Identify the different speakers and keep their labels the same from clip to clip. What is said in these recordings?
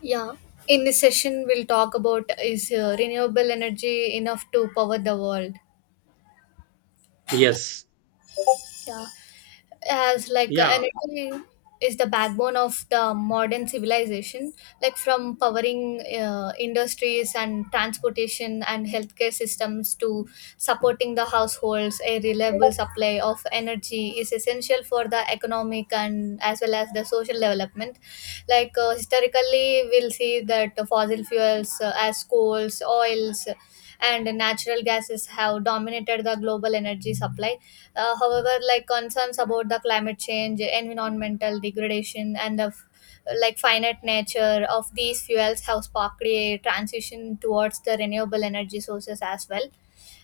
Speaker 1: Yeah, in this session, we'll talk about is renewable energy enough to power the world?
Speaker 2: Yes.
Speaker 1: Yeah. As like
Speaker 2: Yeah.
Speaker 1: energy is the backbone of the modern civilization, like from powering industries and transportation and healthcare systems to supporting the households. A reliable supply of energy is essential for the economic and as well as the social development. Like historically we'll see that the fossil fuels as coals oils and natural gases have dominated the global energy supply. However, like concerns about the climate change, environmental degradation, and like finite nature of these fuels have sparked a transition towards the renewable energy sources as well.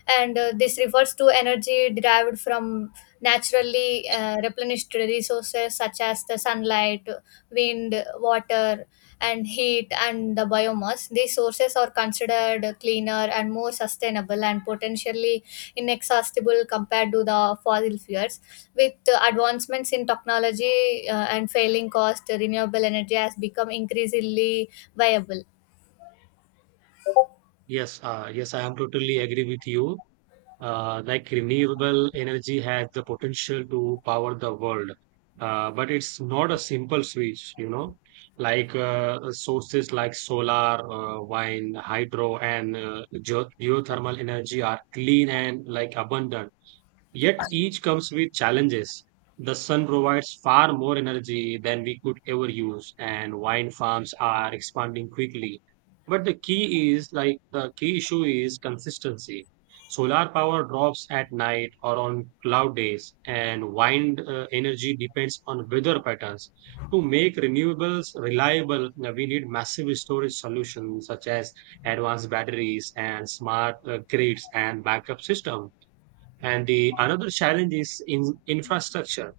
Speaker 1: And this refers to energy derived from naturally replenished resources such as the sunlight, wind, water, and heat and the biomass. These sources are considered cleaner and more sustainable and potentially inexhaustible compared to the fossil fuels. With the advancements in technology and failing cost, renewable energy has become increasingly viable.
Speaker 2: Yes. Yes. I am totally agree with you. Like renewable energy has the potential to power the world, but it's not a simple switch, you know. Like sources like solar, wind, hydro, and geothermal energy are clean and like abundant. Yet each comes with challenges. The sun provides far more energy than we could ever use, and wine farms are expanding quickly. But the key issue is consistency. Solar power drops at night or on cloud days, and wind energy depends on weather patterns. To make renewables reliable, we need massive storage solutions such as advanced batteries and smart grids and backup systems. And the another challenge is in infrastructure.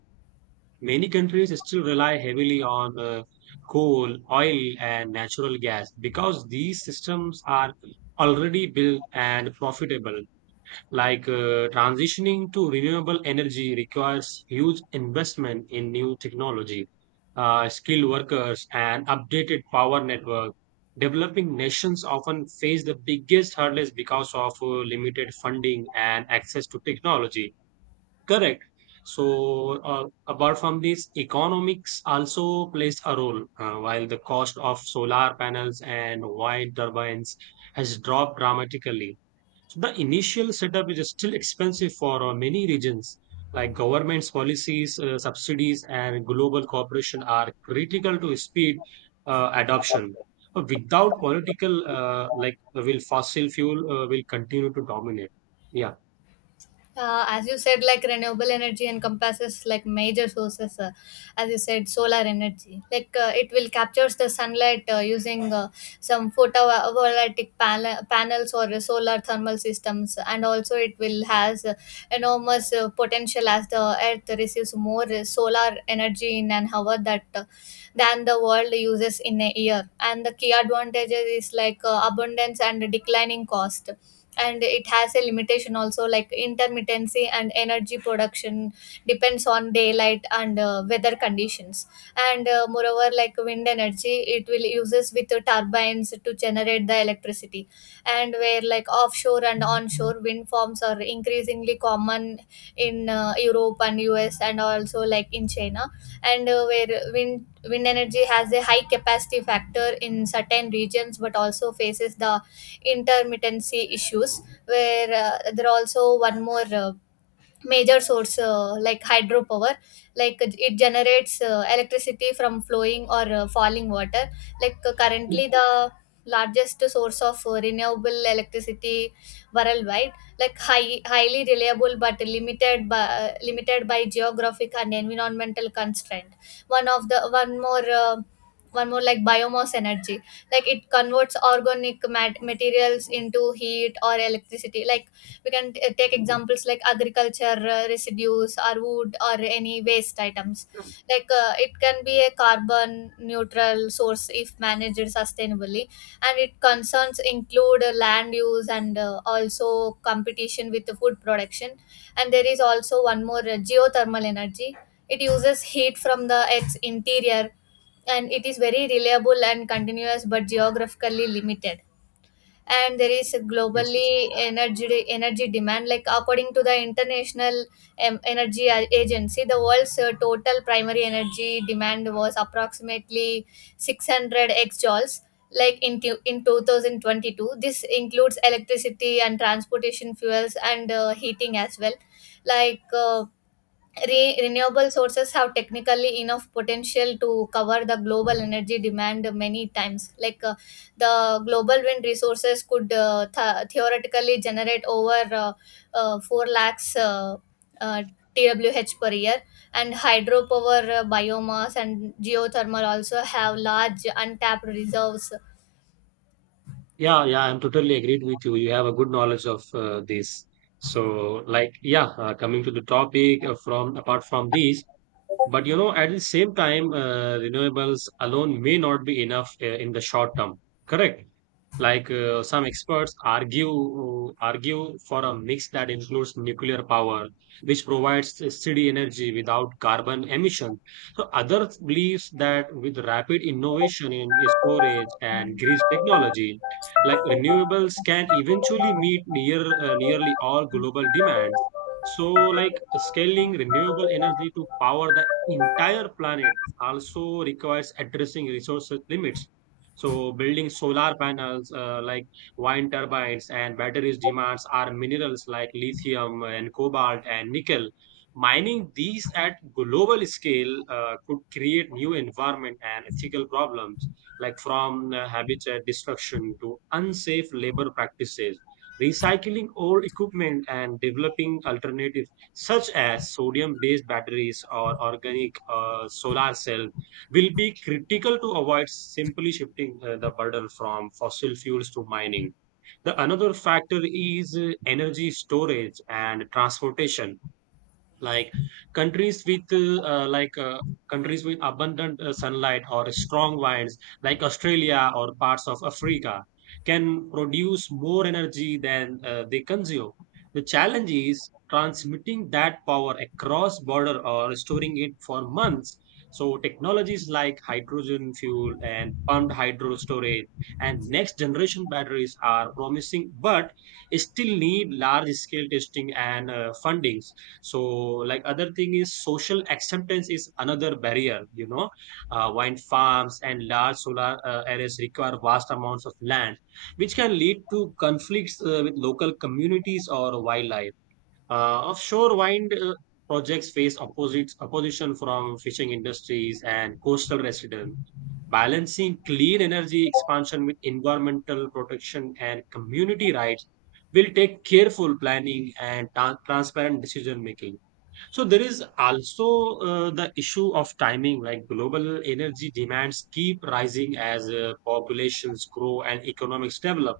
Speaker 2: Many countries still rely heavily on coal, oil, and natural gas because these systems are already built and profitable. Like transitioning to renewable energy requires huge investment in new technology, skilled workers, and updated power network. Developing nations often face the biggest hurdles because of limited funding and access to technology. Correct. So, apart from this, economics also plays a role. While the cost of solar panels and wind turbines has dropped dramatically, so the initial setup is still expensive for many regions. Like government's policies, subsidies, and global cooperation are critical to speed adoption. But without political, like, will fossil fuel will continue to dominate. Yeah.
Speaker 1: As you said, like renewable energy encompasses like major sources, as you said, solar energy. Like it will captures the sunlight using some panels or solar thermal systems, and also it will has enormous potential as the earth receives more solar energy in an hour that than the world uses in a year. And the key advantages is like abundance and declining cost, and it has a limitation also like intermittency, and energy production depends on daylight and weather conditions. And moreover, like wind energy, it will uses with the turbines to generate the electricity, and where like offshore and onshore wind farms are increasingly common in Europe and US, and also like in China. And where wind energy has a high capacity factor in certain regions but also faces the intermittency issues. Where there are also one more major source, like hydropower. Like it generates electricity from flowing or falling water. Like currently the largest source of renewable electricity worldwide. Like highly reliable but limited by geographic and environmental constraint. One of the one more like biomass energy. Like it converts materials into heat or electricity. Like we can take examples like agriculture residues or wood or any waste items. Like it can be a carbon neutral source if managed sustainably, and it concerns include land use and also competition with the food production. And there is also one more, geothermal energy. It uses heat from the earth's interior, and it is very reliable and continuous but geographically limited. And there is a
Speaker 2: Yes.
Speaker 1: globally energy demand. Like according to the international energy agency, the world's total primary energy demand was approximately 600 exajoules, like in 2022. This includes electricity and transportation fuels and heating as well. Like renewable sources have technically enough potential to cover the global energy demand many times. Like the global wind resources could theoretically generate over 4 lakhs uh, TWH per year, and hydropower, biomass, and geothermal also have large untapped reserves. Yeah.
Speaker 2: Yeah, yeah, I'm totally agreed with you. You have a good knowledge of this. So, like, yeah, coming to the topic from apart from these, but you know, at the same time, renewables alone may not be enough in the short term. Correct? Like some experts argue for a mix that includes nuclear power, which provides steady energy without carbon emission. So others believes that with rapid innovation in storage and grid technology, like renewables can eventually meet nearly all global demands. So, like scaling renewable energy to power the entire planet also requires addressing resource limits. So, building solar panels like wind turbines and batteries demands are minerals like lithium and cobalt and nickel. Mining these at global scale could create new environment and ethical problems, like from habitat destruction to unsafe labor practices. Recycling old equipment and developing alternative such as sodium-based batteries or organic solar cell will be critical to avoid simply shifting the burden from fossil fuels to mining. The another factor is energy storage and transportation, like countries with uh, uh, like uh, countries with abundant sunlight or strong winds like australia or parts of africa can produce more energy than they consume. The challenge is transmitting that power across border or storing it for months. So technologies like hydrogen fuel and pumped hydro storage and next generation batteries are promising but still need large scale testing and fundings. So, like other thing is social acceptance is another barrier, you know. Uh, wind farms and large solar arrays require vast amounts of land, which can lead to conflicts with local communities or wildlife. Offshore wind projects face opposites opposition from fishing industries and coastal residents. Balancing clean energy expansion with environmental protection and community rights will take careful planning and transparent decision making. So there is also the issue of timing, like global energy demands keep rising as populations grow and economics develop.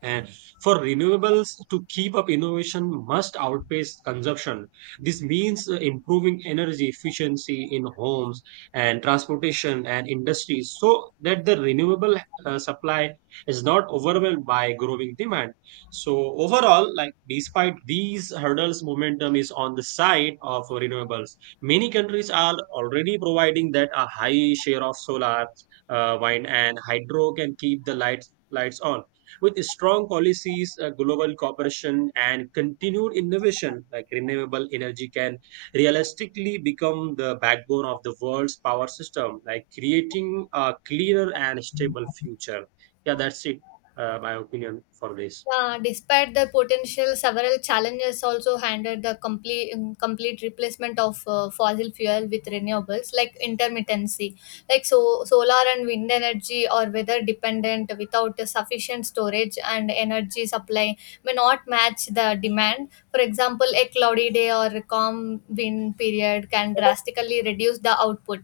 Speaker 2: And for renewables to keep up, innovation must outpace consumption. This means improving energy efficiency in homes and transportation and industries so that the renewable supply is not overwhelmed by growing demand. So overall, like despite these hurdles, momentum is on the side of renewables. Many countries are already providing that a high share of solar, wind and hydro can keep the lights on. With strong policies, global cooperation, and continued innovation, like renewable energy can realistically become the backbone of the world's power system, like creating a cleaner and stable future. Yeah, that's it. My opinion for this.
Speaker 1: Despite the potential, several challenges also handled the complete replacement of fossil fuel with renewables, like intermittency, like so solar and wind energy or weather dependent without the sufficient storage and energy supply may not match the demand. For example, a cloudy day or a calm wind period can drastically reduce the output.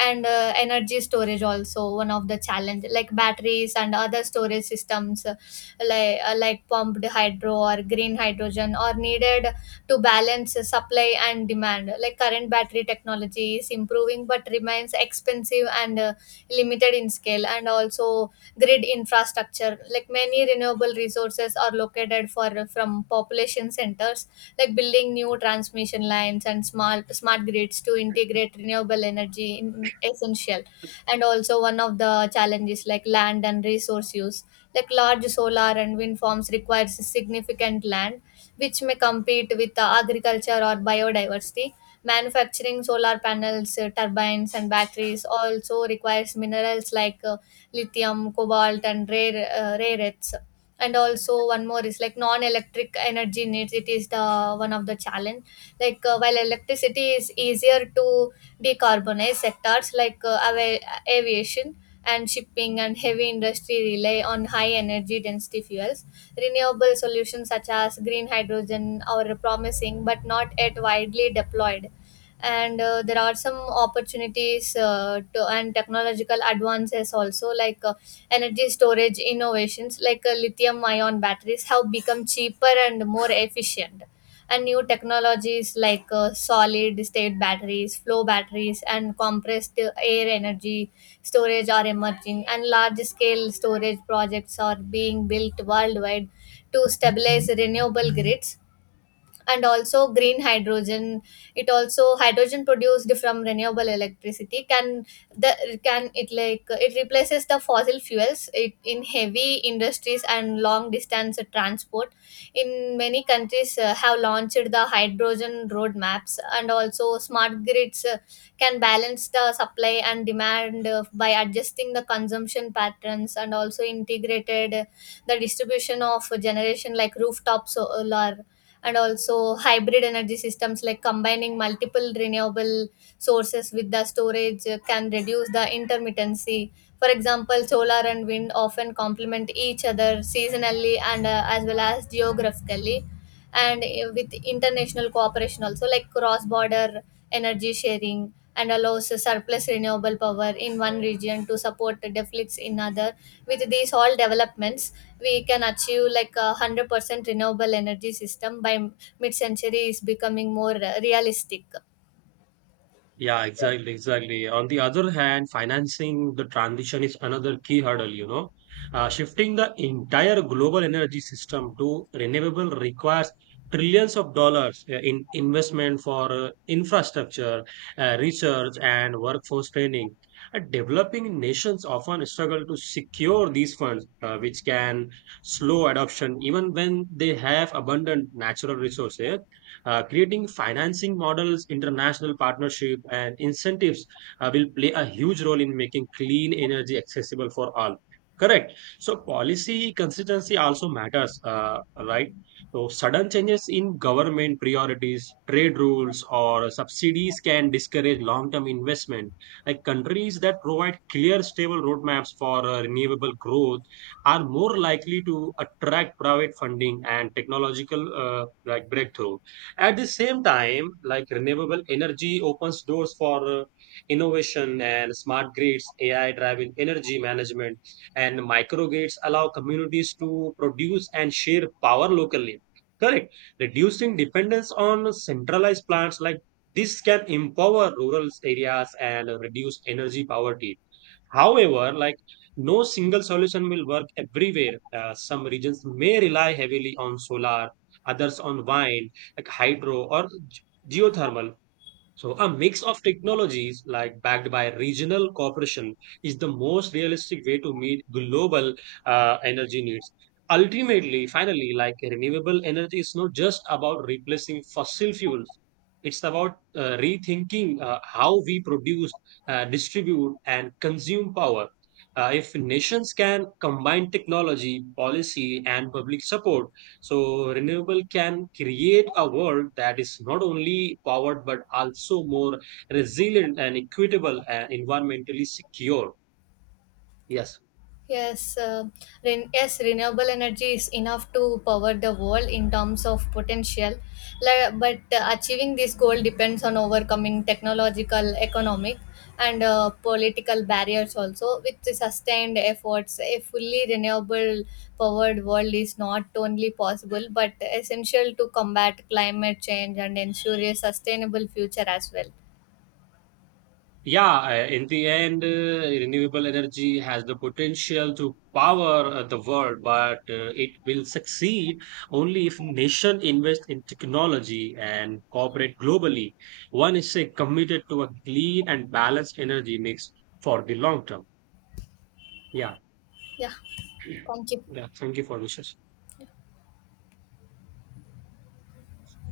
Speaker 1: And energy storage also one of the challenge, like batteries and other storage systems, like pumped hydro or green hydrogen are needed to balance supply and demand. Like current battery technology is improving but remains expensive and limited in scale. And also grid infrastructure, like many renewable resources are located for from population centers, like building new transmission lines and smart grids to integrate renewable energy in essential. And also one of the challenges like land and resource use, like large solar and wind farms requires significant land, which may compete with the agriculture or biodiversity. Manufacturing solar panels, turbines and batteries also requires minerals like lithium, cobalt and rare earths. And also one more is like non-electric energy needs, it is the one of the challenge. Like while electricity is easier to decarbonize, sectors like aviation and shipping and heavy industry rely on high energy density fuels. Renewable solutions such as green hydrogen are promising but not yet widely deployed. And there are some opportunities and technological advances also, like energy storage innovations like lithium ion batteries have become cheaper and more efficient. And new technologies like solid state batteries, flow batteries and compressed air energy storage are emerging, and large scale storage projects are being built worldwide to stabilize renewable grids. And also green hydrogen, it also hydrogen produced from renewable electricity can the can it like it replaces the fossil fuels it, in heavy industries and long distance transport. In many countries have launched the hydrogen roadmaps. And also smart grids can balance the supply and demand by adjusting the consumption patterns, and also integrated the distribution of generation like rooftop solar. And also hybrid energy systems, like combining multiple renewable sources with the storage can reduce the intermittency. For example, solar and wind often complement each other seasonally and as well as geographically. And with international cooperation also, like cross border energy sharing and allows surplus renewable power in one region to support the deficits in other. With these all developments, we can achieve like a 100% renewable energy system by mid century is becoming more realistic.
Speaker 2: Yeah, exactly, exactly. On the other hand, financing the transition is another key hurdle, you know. Shifting the entire global energy system to renewable requires trillions of dollars in investment for infrastructure, research, and workforce training. And developing nations often struggle to secure these funds, which can slow adoption even when they have abundant natural resources. Uh, creating financing models, international partnership, and incentives will play a huge role in making clean energy accessible for all. Correct. So policy consistency also matters, right? So sudden changes in government priorities, trade rules, or subsidies can discourage long-term investment. Like countries that provide clear, stable roadmaps for renewable growth are more likely to attract private funding and technological like breakthrough. At the same time, like renewable energy opens doors for innovation and smart grids, AI driven energy management, and microgrids allow communities to produce and share power locally. Correct. Reducing dependence on centralized plants, like this can empower rural areas and reduce energy poverty. However, like no single solution will work everywhere. Some regions may rely heavily on solar, others on wind, like hydro or geothermal. So a mix of technologies like backed by regional cooperation is the most realistic way to meet global energy needs. Ultimately, finally, like renewable energy is not just about replacing fossil fuels. It's about rethinking how we produce, distribute, and consume power. If nations can combine technology, policy, and public support, so renewable can create a world that is not only powered but also more resilient and equitable and environmentally secure. Yes.
Speaker 1: Yes, yes, renewable energy is enough to power the world in terms of potential. But achieving this goal depends on overcoming technological, economic, and political barriers also. With the sustained efforts, a fully renewable powered world is not only possible but essential to combat climate change and ensure a sustainable future as well.
Speaker 2: Yeah, in the end, renewable energy has the potential to power the world, but it will succeed only if nation invest in technology and cooperate globally. One is say, committed to a clean and balanced energy mix for the long term. Yeah,
Speaker 1: Yeah, thank you.
Speaker 2: yeah. Thank you for this.